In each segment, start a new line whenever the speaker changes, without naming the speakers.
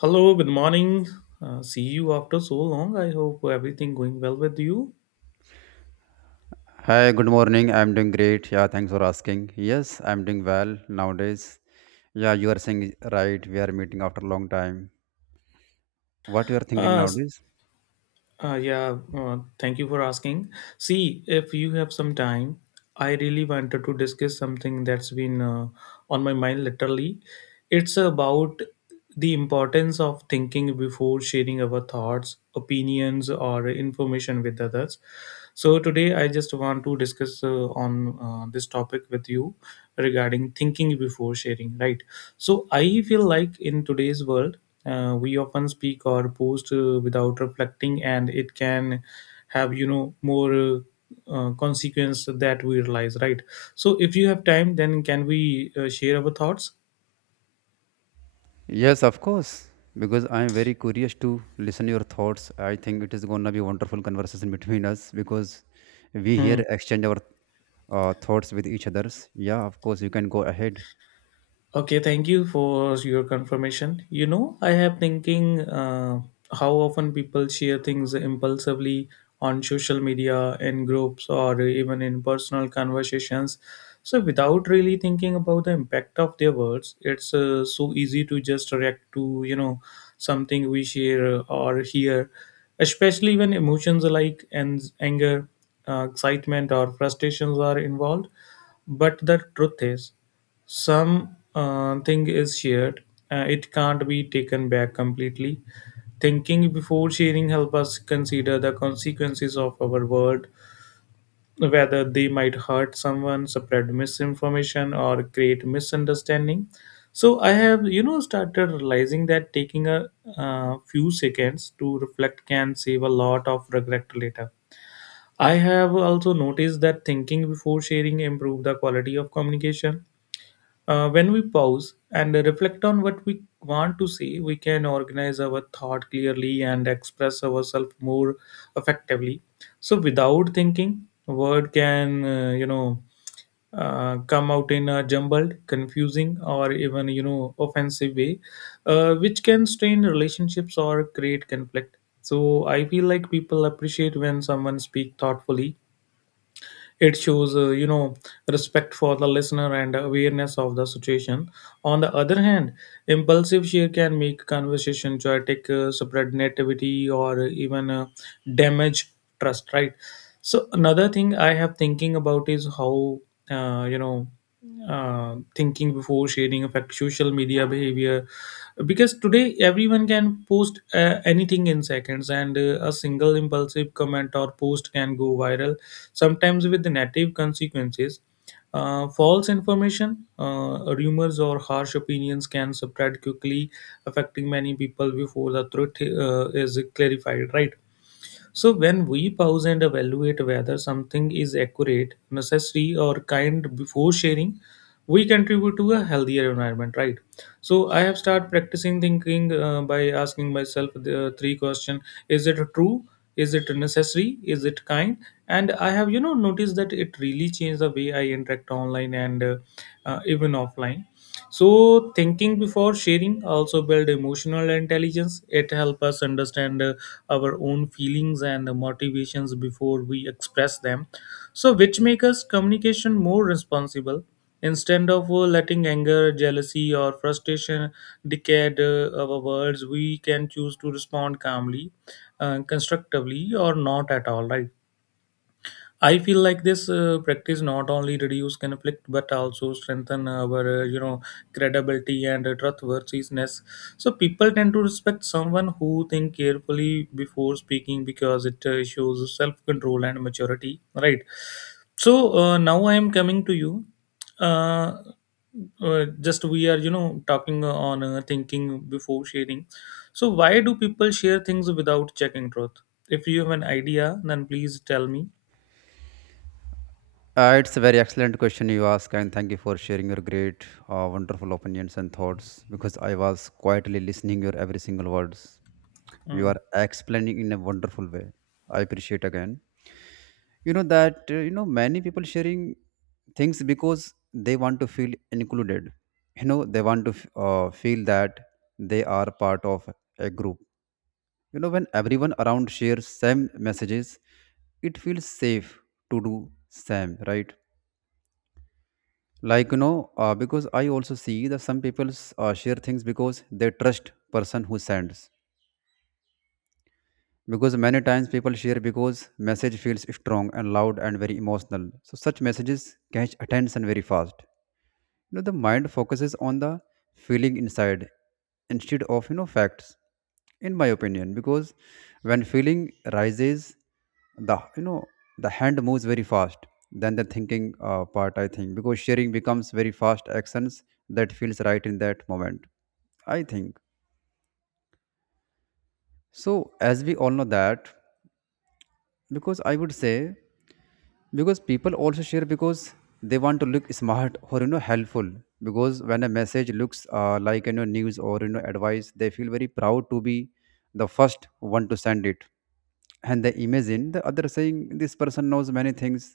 Hello, good morning. See you after so long. I hope everything going well with you.
Hi, good morning. I'm doing great. Yeah, thanks for asking. Yes, I'm doing well nowadays. Yeah, you are saying it right. We are meeting after a long time. What you are thinking
Uh, s-
nowadays?
yeah, Thank you for asking. See, if you have some time, I really wanted to discuss something that's been on my mind literally. It's about the importance of thinking before sharing our thoughts, opinions, or information with others. So today, I just want to discuss on this topic with you regarding thinking before sharing, right? So I feel like in today's world, we often speak or post without reflecting, and it can have more consequence that we realize, right? So if you have time, then can we share our thoughts?
Yes, of course. Because I'm very curious to listen your thoughts. I think it is gonna be wonderful conversation between us because we
Hmm.
here exchange our thoughts with each others. Yeah, of course. You can go ahead.
Okay, thank you for your confirmation. You know, I have thinking how often people share things impulsively on social media, in groups, or even in personal conversations. So, without really thinking about the impact of their words, it's so easy to just react to something we share or hear, especially when emotions like and anger, excitement, or frustrations are involved. But the truth is some thing is shared, it can't be taken back completely. Thinking before sharing help us consider the consequences of our word, whether they might hurt someone, spread misinformation, or create misunderstanding. So I have started realizing that taking a few seconds to reflect can save a lot of regret later. I have also noticed that thinking before sharing improve the quality of communication. When we pause and reflect on what we want to see, we can organize our thought clearly and express ourselves more effectively. So, without thinking, word can come out in a jumbled, confusing, or even offensive way, which can strain relationships or create conflict. So, I feel like people appreciate when someone speak thoughtfully. It shows, respect for the listener and awareness of the situation. On the other hand, impulsive share can make conversation chaotic, spread negativity, or even damage trust. Right. So another thing I have thinking about is how uh, you know thinking before sharing affect social media behavior, because today everyone can post anything in seconds, and a single impulsive comment or post can go viral, sometimes with the negative consequences. False information, rumors, or harsh opinions can spread quickly, affecting many people before the truth is clarified, right? So when we pause and evaluate whether something is accurate, necessary, or kind before sharing, we contribute to a healthier environment, right? So I have started practicing thinking by asking myself the three question: Is it true? Is it necessary? Is it kind? And I have, you know, noticed that it really changed the way I interact online and even offline. So thinking before sharing also build emotional intelligence. It helps us understand our own feelings and motivations before we express them. So which make us communication more responsible, instead of letting anger, jealousy, or frustration dictate our words. We can choose to respond calmly, constructively, or not at all, right? I feel like this practice not only reduce conflict but also strengthen our, credibility and trustworthiness. So people tend to respect someone who think carefully before speaking, because it shows self control and maturity. Right. So now I am coming to you. Uh, just we are talking on thinking before sharing. So why do people share things without checking truth? If you have an idea, then please tell me.
It's a very excellent question you ask, and thank you for sharing your great, wonderful opinions and thoughts. Because I was quietly listening your every single words. You
Hmm.
are explaining in a wonderful way. I appreciate again. You know that many people sharing things because they want to feel included. You know they want to feel that they are part of a group. You know when everyone around shares same messages, it feels safe to do same, right? Like because I also see that some people share things because they trust person who sends, because many times people share because message feels strong and loud and very emotional. So such messages catch attention very fast. You know, the mind focuses on the feeling inside instead of, you know, facts, in my opinion. Because when feeling rises, the, you know, the hand moves very fast than the thinking part, I think, because sharing becomes very fast actions that feels right in that moment, I think. So as we all know that, because I would say, because people also share because they want to look smart, or you know, helpful. Because when a message looks like, you know, news or, you know, advice, they feel very proud to be the first one to send it, and they imagine the other saying this person knows many things.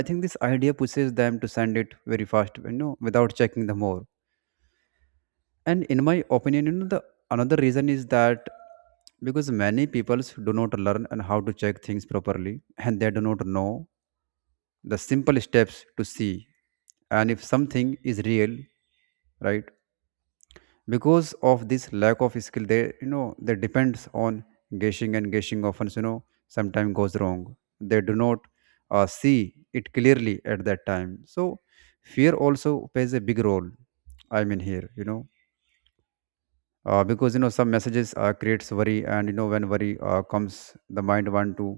I think this idea pushes them to send it very fast, you know, without checking the more. And in my opinion, you know, the another reason is that because many people do not learn and how to check things properly, and they do not know the simple steps to see and if something is real, right? Because of this lack of skill, they, you know, they depends on guessing, and guessing often, you know, sometimes goes wrong. They do not see it clearly at that time. So fear also plays a big role, I mean here, you know, because, you know, some messages creates worry, and you know, when worry comes, the mind want to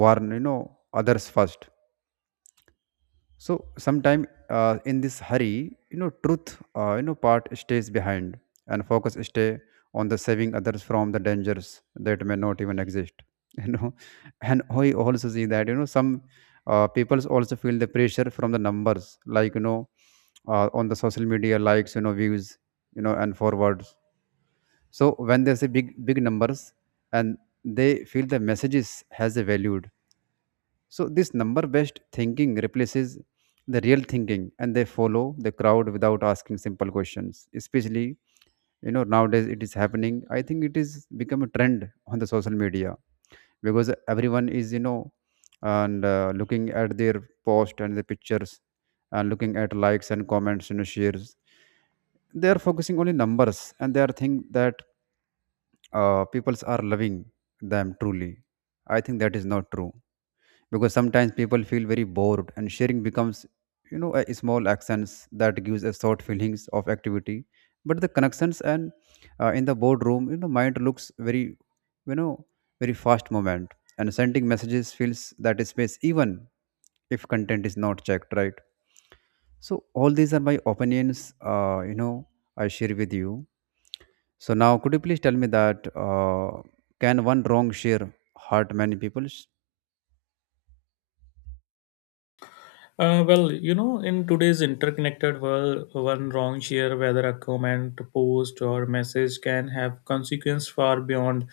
warn, you know, others first. So sometime in this hurry, you know, truth, part stays behind, and focus stay on the saving others from the dangers that may not even exist. You know, and I also see that, you know, some people also feel the pressure from the numbers, like, you know, on the social media likes, you know, views, you know, and forwards. So when they say big big numbers, and they feel the messages has a value, so this number based thinking replaces the real thinking, and they follow the crowd without asking simple questions. Especially, you know, nowadays it is happening. I think it is become a trend on the social media, because everyone is, you know, and looking at their post and the pictures, and looking at likes and comments and shares. They are focusing only numbers, and they are think that peoples are loving them truly. I think that is not true, because sometimes people feel very bored and sharing becomes, you know, a small actions that gives a short feelings of activity, but the connections and, in the boardroom, you know, mind looks very, you know, very fast moment, and sending messages fills that space even if content is not checked, right? So all these are my opinions, I share with you. So now could you please tell me that can one wrong share hurt many people?
Well, you know, in today's interconnected world, one wrong share, whether a comment, post, or message, can have consequence far beyond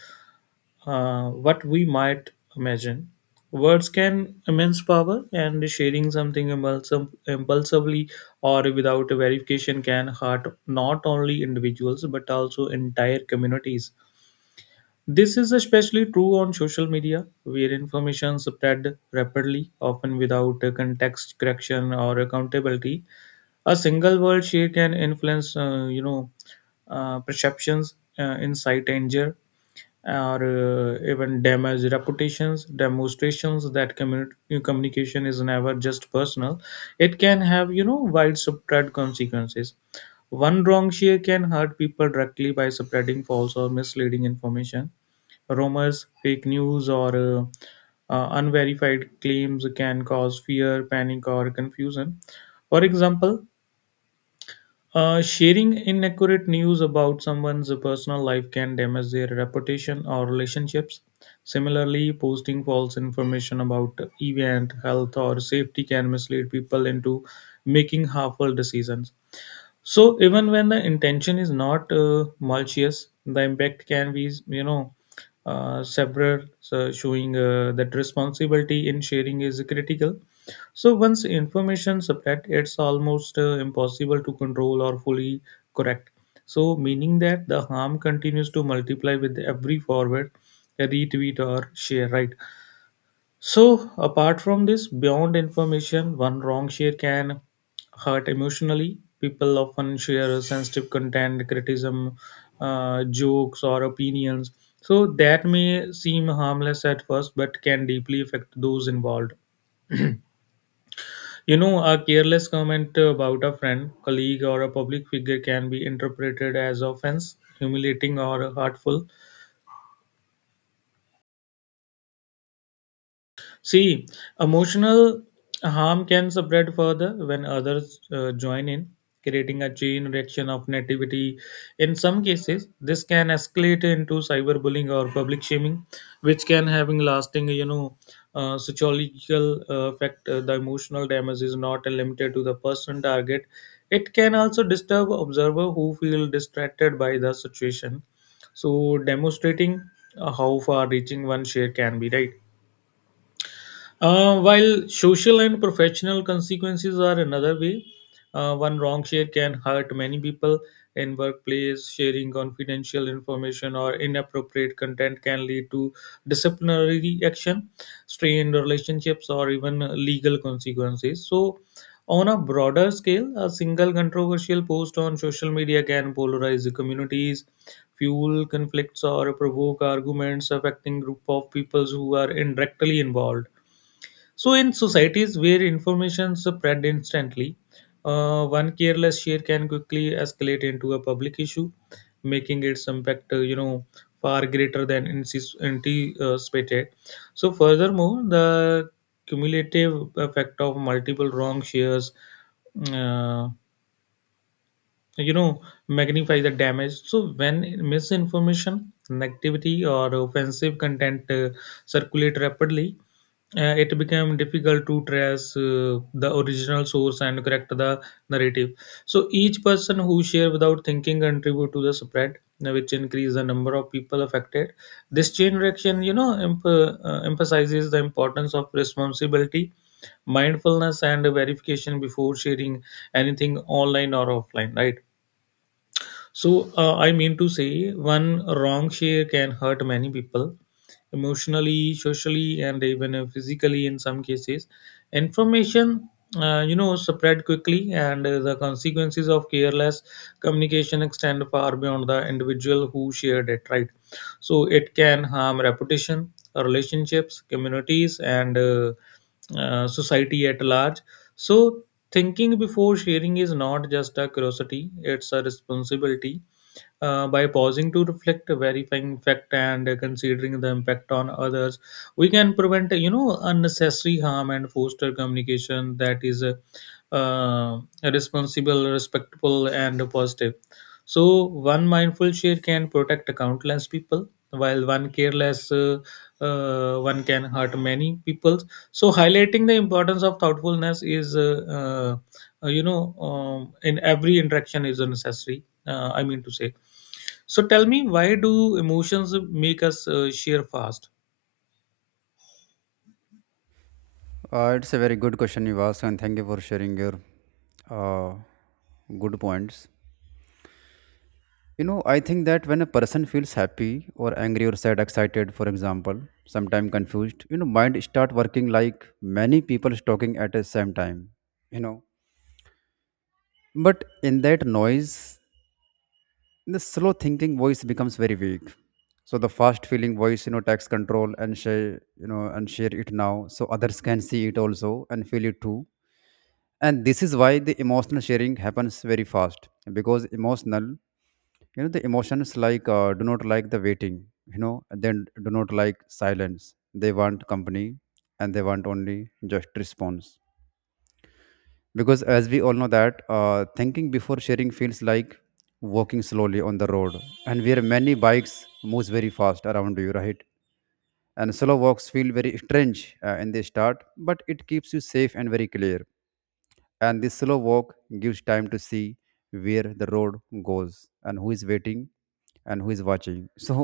what we might imagine. Words can immense power, and sharing something impulsively or without verification can hurt not only individuals but also entire communities. This is especially true on social media, where information spread rapidly, often without context correction or accountability. A single word share can influence, perceptions, incite anger, or even damage reputations. Demonstrations that communication is never just personal; it can have, you know, widespread consequences. One wrong share can hurt people directly by spreading false or misleading information. Rumors, fake news, or unverified claims can cause fear, panic, or confusion. For example, sharing inaccurate news about someone's personal life can damage their reputation or relationships. Similarly, posting false information about event, health, or safety can mislead people into making harmful decisions. So even when the intention is not malicious, the impact can be, you know, several, so showing that responsibility in sharing is critical. So once information spread, it's almost impossible to control or fully correct. So meaning that the harm continues to multiply with every forward, retweet, or share, right? So, apart from this, beyond information, one wrong share can hurt emotionally. People often share sensitive content, criticism, jokes, or opinions. So, that may seem harmless at first, but can deeply affect those involved. You know, a careless comment about a friend, colleague, or a public figure can be interpreted as offense, humiliating, or hurtful. See, emotional harm can spread further when others join in, creating a chain reaction of negativity. In some cases, this can escalate into cyberbullying or public shaming, which can having lasting, psychological effect. The emotional damage is not limited to the person target. It can also disturb observer who feel distracted by the situation. So, demonstrating how far reaching one share can be, right? While social and professional consequences are another way, one wrong share can hurt many people in workplace. Sharing confidential information or inappropriate content can lead to disciplinary action, strained relationships, or even legal consequences. So, on a broader scale, a single controversial post on social media can polarize the communities, fuel conflicts, or provoke arguments affecting group of peoples who are indirectly involved. So, in societies where information spread instantly, one careless share can quickly escalate into a public issue, making its impact, far greater than anticipated. So, furthermore, the cumulative effect of multiple wrong shares, uh, you know magnify the damage. So when misinformation, negativity, or offensive content circulate rapidly, it became difficult to trace the original source and correct the narrative. So each person who share without thinking contribute to the spread, which increase the number of people affected. This chain reaction emphasizes the importance of responsibility, mindfulness, and verification before sharing anything online or offline, right? So, I mean to say, one wrong share can hurt many people emotionally, socially, and even physically in some cases. Information, spread quickly, and the consequences of careless communication extend far beyond the individual who shared it, right? So, it can harm reputation, relationships, communities, and society at large. So, thinking before sharing is not just a curiosity, it's a responsibility. By pausing to reflect, verifying fact, and considering the impact on others, we can prevent unnecessary harm and foster communication that is uh, responsible, respectful, and positive. So one mindful share can protect countless people, while one careless one can hurt many people, so highlighting the importance of thoughtfulness is in every interaction is necessary, I mean to say. So tell me, why do emotions make us share fast?
It's a very good question you asked, and thank you for sharing your uh, good points. You know, I think that when a person feels happy or angry or sad, excited, for example, sometimes confused, you know, mind start working like many people talking at the same time. You know, but in that noise, the slow thinking voice becomes very weak. So the fast feeling voice, you know, takes control and share, you know, and share it now, so others can see it also and feel it too. And this is why the emotional sharing happens very fast, because emotional, you know, the emotions like do not like the waiting, you know, then do not like silence, they want company, and they want only just response. Because as we all know that thinking before sharing feels like walking slowly on the road, and where many bikes moves very fast around you, right? And slow walks feel very strange in the start, but it keeps you safe and very clear. And this slow walk gives time to see where the road goes, and who is waiting, and who is watching. So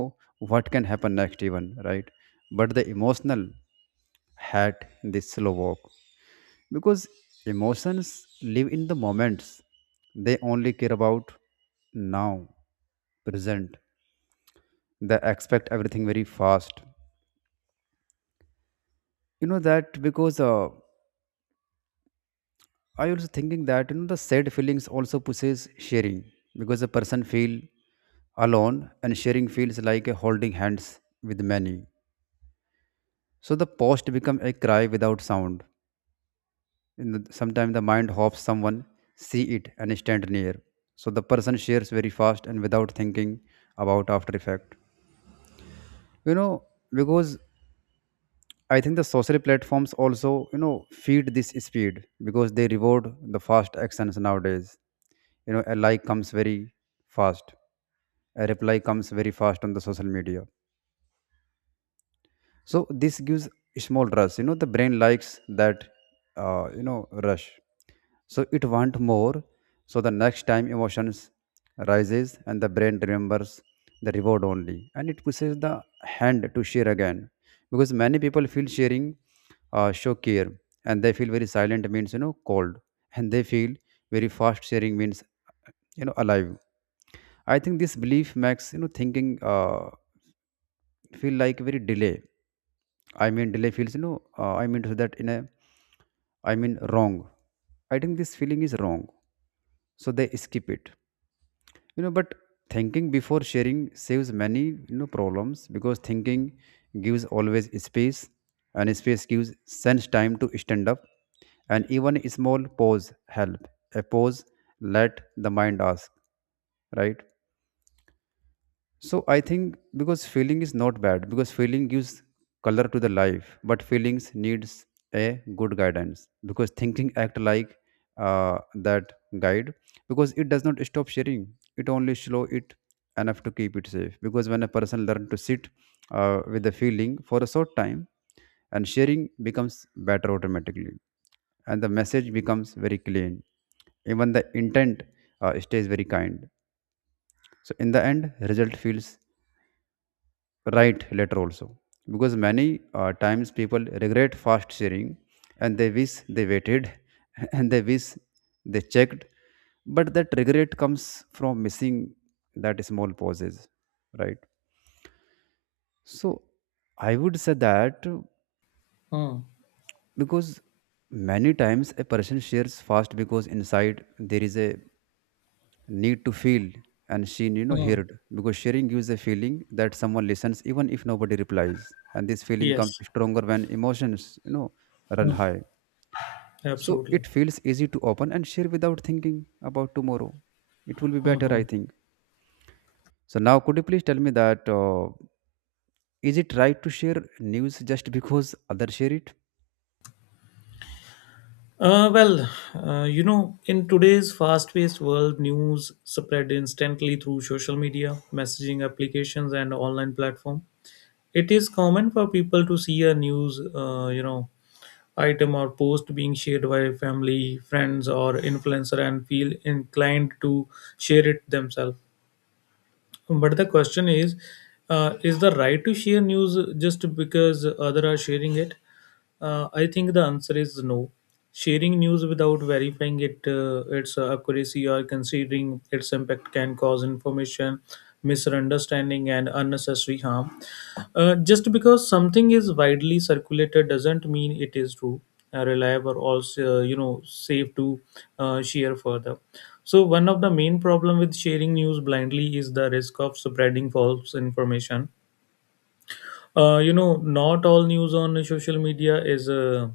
what can happen next even, right? But the emotional hat this slow walk, because emotions live in the moments, they only care about now, present. They expect everything very fast, you know that. Because I also thinking that, you know, the sad feelings also pushes sharing, because a person feel alone, and sharing feels like a holding hands with many. So the post become a cry without sound. In the, sometimes the mind hopes someone see it and stand near. So the person shares very fast and without thinking about after effect. You know, because I think the social platforms also, you know, feed this speed because they reward the fast actions nowadays. You know, a like comes very fast, a reply comes very fast on the social media, so this gives small rush, you know, the brain likes that, you know, rush, so it want more. So the next time emotions rises, and the brain remembers the reward only, and it pushes the hand to share again. Because many people feel sharing show care, and they feel very silent means, you know, cold, and they feel very fast sharing means, you know, alive. I think this belief makes, you know, thinking feel like very delay. I mean, delay feels, you know, so say that in a, I mean, wrong. I think this feeling is wrong. So they skip it, you know, but thinking before sharing saves many, you know, problems, because thinking gives always space, and space gives sense time to stand up, and even a small pause help. A pause let the mind ask, right? So I think, because feeling is not bad, because feeling gives color to the life, but feelings needs a good guidance, because thinking act like that guide, because it does not stop sharing. It only slow it enough to keep it safe, because when a person learn to sit with the feeling for a short time, and sharing becomes better automatically, and the message becomes very clean, even the intent stays very kind. So in the end result feels right later also, because many times people regret fast sharing, and they wish they waited and they wish they checked, but that regret comes from missing that small pauses, right? So I would say that
Hmm.
because many times a person shares fast because inside there is a need to feel and seen, you know,
Hmm.
heard, because sharing gives a feeling that someone listens even if nobody replies, and this feeling comes
Yes.
stronger when emotions, you know, run
Hmm.
high. So
Absolutely.
it feels easy to open and share without thinking about tomorrow. It will be better,
Hmm.
I think. So now could you please tell me that is it right to share news just because others share it?
Well, you know, in today's fast paced world, news spread instantly through social media, messaging applications, and online platform. It is common for people to see a news, item or post being shared by family, friends, or influencer and feel inclined to share it themselves. But the question is the right to share news just because others are sharing it? I think the answer is no. Sharing news without verifying it, its accuracy or considering its impact can cause information misunderstanding and unnecessary harm. Just because something is widely circulated doesn't mean it is true, reliable, or safe to share further. So one of the main problem with sharing news blindly is the risk of spreading false information. Not all news on social media is uh,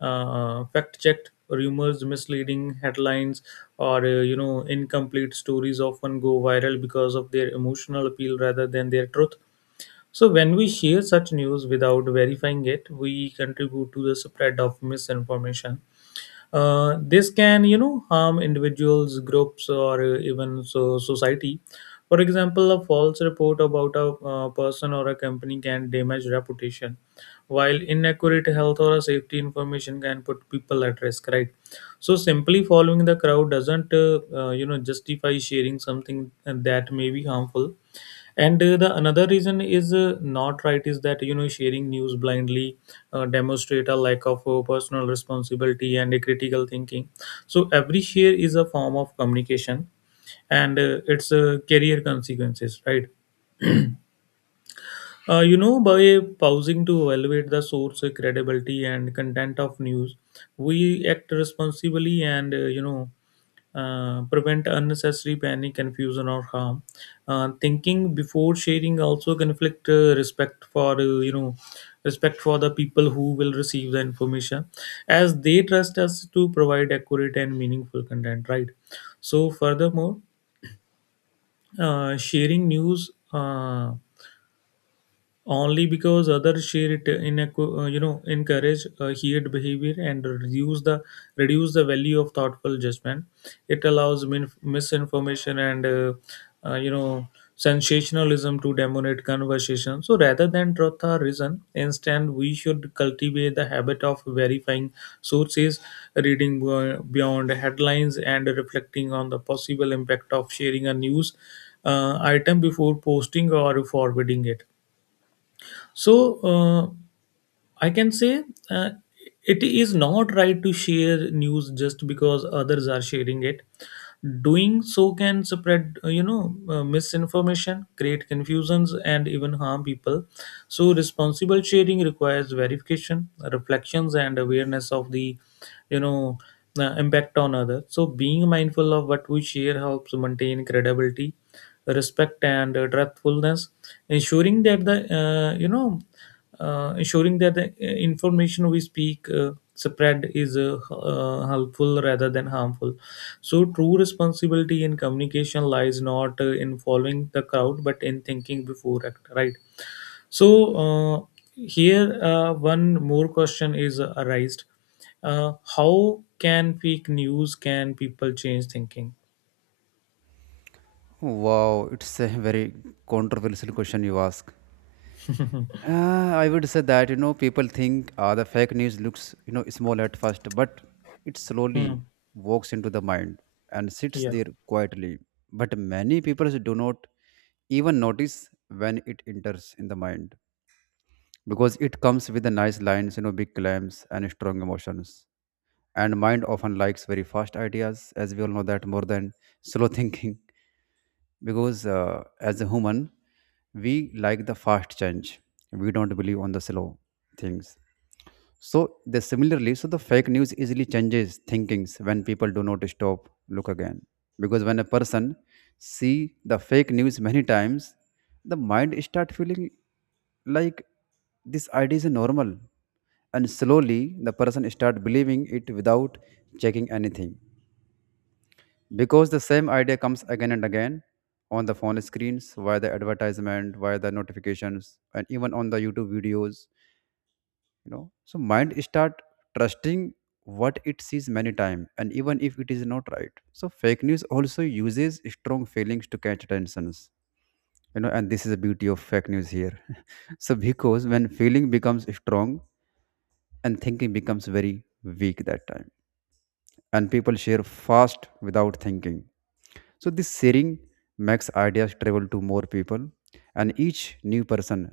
uh, fact checked. Rumors, misleading headlines, or incomplete stories often go viral because of their emotional appeal rather than their truth. So when we share such news without verifying it, we contribute to the spread of misinformation. This can, you know, harm individuals, groups, or even so society. For example, a false report about a person or a company can damage reputation, while inaccurate health or a safety information can put people at risk. Right. So simply following the crowd doesn't justify sharing something that may be harmful, and the another reason is not right is that sharing news blindly demonstrate a lack of personal responsibility and a critical thinking. So every share is a form of communication and its career consequences, right? By pausing to evaluate the source credibility and content of news, we act responsibly and prevent unnecessary panic, confusion, or harm. Thinking before sharing also conflict respect for respect for the people who will receive the information, as they trust us to provide accurate and meaningful content. Right. So furthermore, sharing news only because others share it in a encourage shared behavior and reduce the value of thoughtful judgment. It allows misinformation and uh, you know sensationalism to dominate conversation, so rather than truth or reason, instead we should cultivate the habit of verifying sources, reading beyond headlines and reflecting on the possible impact of sharing a news item before posting or forwarding it. So I can say uh, it is not right to share news just because others are sharing it. Doing so can spread, misinformation, create confusions, and even harm people. So responsible sharing requires verification, reflections, and awareness of the, you know, impact on others. So being mindful of what we share helps maintain credibility, respect, and truthfulness, ensuring that the information we speak spread is helpful rather than harmful. So true responsibility in communication lies not in following the crowd but in thinking before act, right? So uh, here one more question is arised. How can fake news can people change thinking?
Wow, it's a very controversial question you ask. I would say that, you know, people think the fake news looks, you know, small at first, but it slowly
Hmm.
walks into the mind and sits
Yeah.
there quietly. But many people do not even notice when it enters in the mind, because it comes with the nice lines, you know, big claims and strong emotions. And mind often likes very fast ideas, as we all know, that more than slow thinking, because as a human, we like the fast change. We don't believe on the slow things. So the similarly so the fake news easily changes thinkings when people do not stop look again. Because when a person see the fake news many times, the mind start feeling like this idea is normal, and slowly the person start believing it without checking anything, because the same idea comes again and again on the phone screens, via the advertisement, via the notifications, and even on the YouTube videos. So mind start trusting what it sees many times, and even if it is not right. So fake news also uses strong feelings to catch attentions. And this is the beauty of fake news here. so because when feeling becomes strong and thinking becomes very weak that time, and people share fast without thinking. So this sharing makes ideas travel to more people, and each new person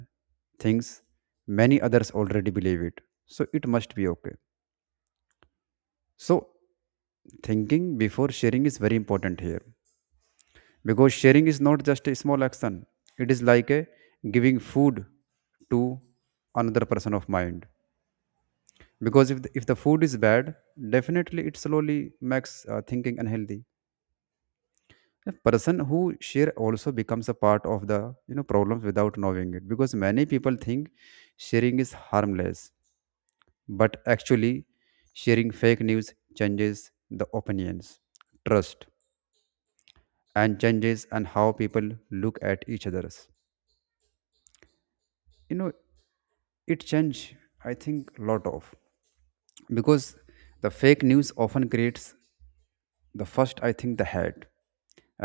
thinks many others already believe it. So it must be okay. So thinking before sharing is very important here because sharing is not just a small action. It is like a giving food to another person of mind. Because if the food is bad, definitely it slowly makes thinking unhealthy. A person who share also becomes a part of the problems without knowing it, because many people think sharing is harmless, but actually sharing fake news changes the opinions, trust, and changes and how people look at each others, you know it change, I think, lot of, because the fake news often creates the first, I think, the hate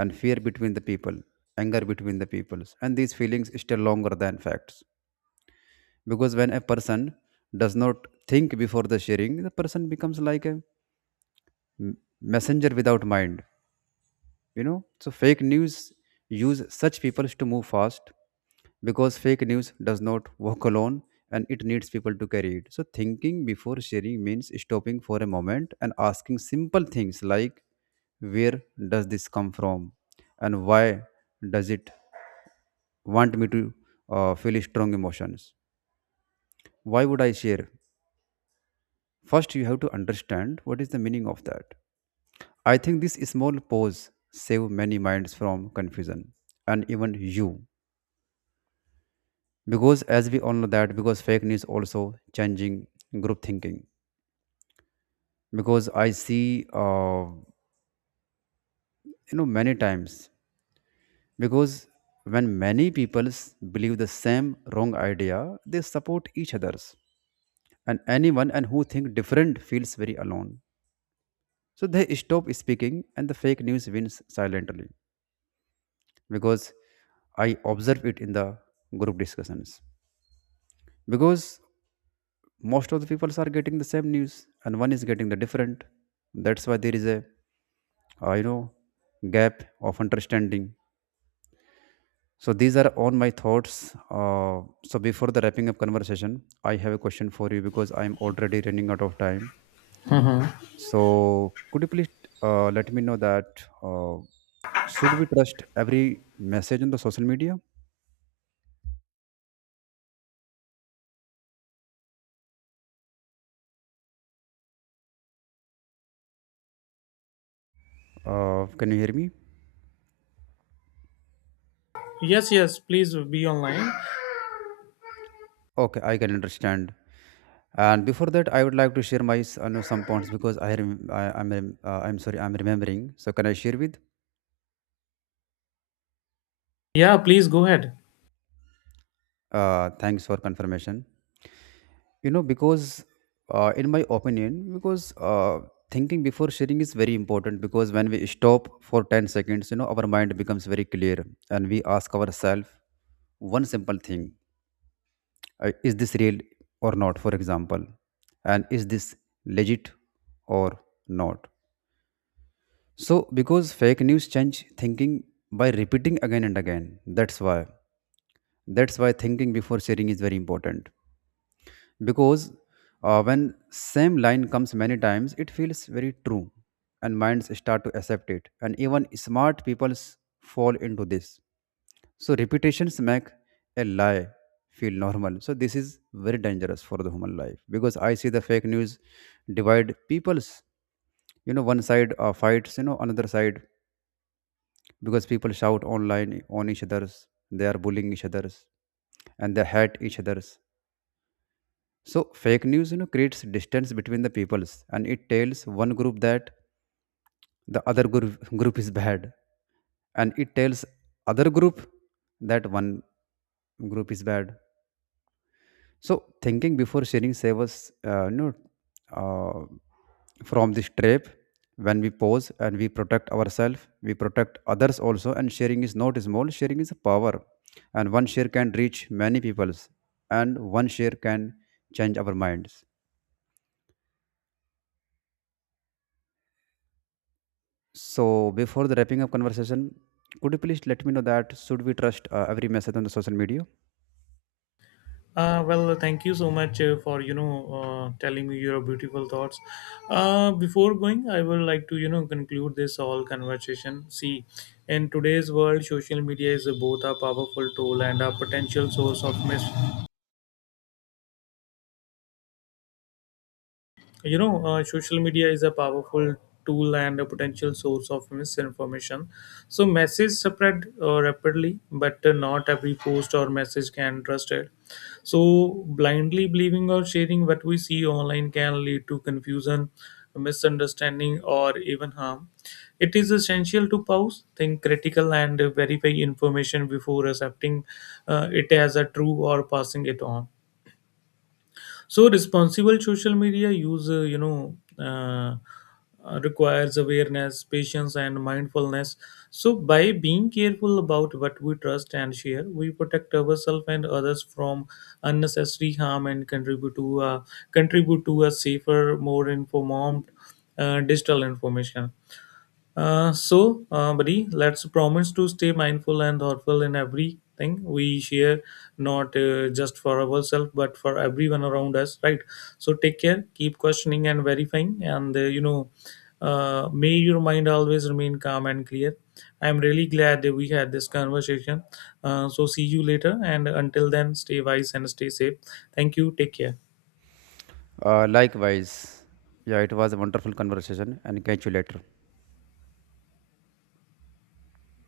and fear between the people, anger between the peoples, and these feelings stay longer than facts. Because when a person does not think before the sharing, the person becomes like a messenger without mind. Fake news use such people to move fast because fake news does not walk alone and it needs people to carry it. So thinking before sharing means stopping for a moment and asking simple things like where does this come from, and why does it want me to feel strong emotions. Why would I share? First, you have to understand what is the meaning of that. I think this small pause save many minds from confusion, and even you. Because as we all know that, because fake news also changing group thinking. Because I see, many times. Because when many people believe the same wrong idea, they support each others. And anyone and who think different feels very alone. So they stop speaking and the fake news wins silently, because I observe it in the group discussions. Because most of the people are getting the same news and one is getting the different. That's why there is a uh, you know gap of understanding. So these are all my thoughts. So before the wrapping up conversation, I have a question for you because I'm already running out of time.
Mhm.
So could you please let me know that should we trust every message on the social media? Can you hear me?
Yes, yes, please be online.
Okay, I can understand. And before that, I would like to share my know, some points because I'm sorry, I'm remembering. So can I share with?
Yeah, please go ahead.
Thanks for confirmation. You know, because in my opinion, because thinking before sharing is very important, because when we stop for 10 seconds, our mind becomes very clear, and we ask ourselves one simple thing: Is this real or not? For example, and is this legit or not? So, because fake news change thinking by repeating again and again, that's why. That's why thinking before sharing is very important. Because when same line comes many times, it feels very true, and minds start to accept it. And even smart people fall into this. So repetitions make a lie feel normal. So this is very dangerous for the human life because I see the fake news divide people's, one side fights, another side, because people shout online on each others, they are bullying each others, and they hate each others. So fake news, creates distance between the peoples, and it tells one group that the other group is bad, and it tells other group that one group is bad. So thinking before sharing save us, from this trap. When we pause and we protect ourselves, we protect others also. And sharing is not small; sharing is a power, and one share can reach many peoples, and one share can change our minds. So before the wrapping up conversation, could you please let me know that should we trust every message on the social media?
Well, thank you so much for telling me your beautiful thoughts. Before going, I would like to conclude this whole conversation. See, in today's world, social media is both a powerful tool and a potential source of social media is a powerful tool and a potential source of misinformation. So messages spread rapidly, but not every post or message can trust it. So blindly believing or sharing what we see online can lead to confusion, misunderstanding, or even harm. It is essential to pause, think critical, and verify information before accepting it as a true or passing it on. So responsible social media use requires awareness, patience, and mindfulness. So by being careful about what we trust and share, we protect ourselves and others from unnecessary harm and contribute to a safer, more informed digital information. So, buddy, let's promise to stay mindful and thoughtful in everything we share, not just for ourselves, but for everyone around us, right? So, take care, keep questioning and verifying, and may your mind always remain calm and clear. I'm really glad that we had this conversation. So, see you later, and until then, stay wise and stay safe. Thank you, take care.
Likewise, yeah, it was a wonderful conversation, and catch you later.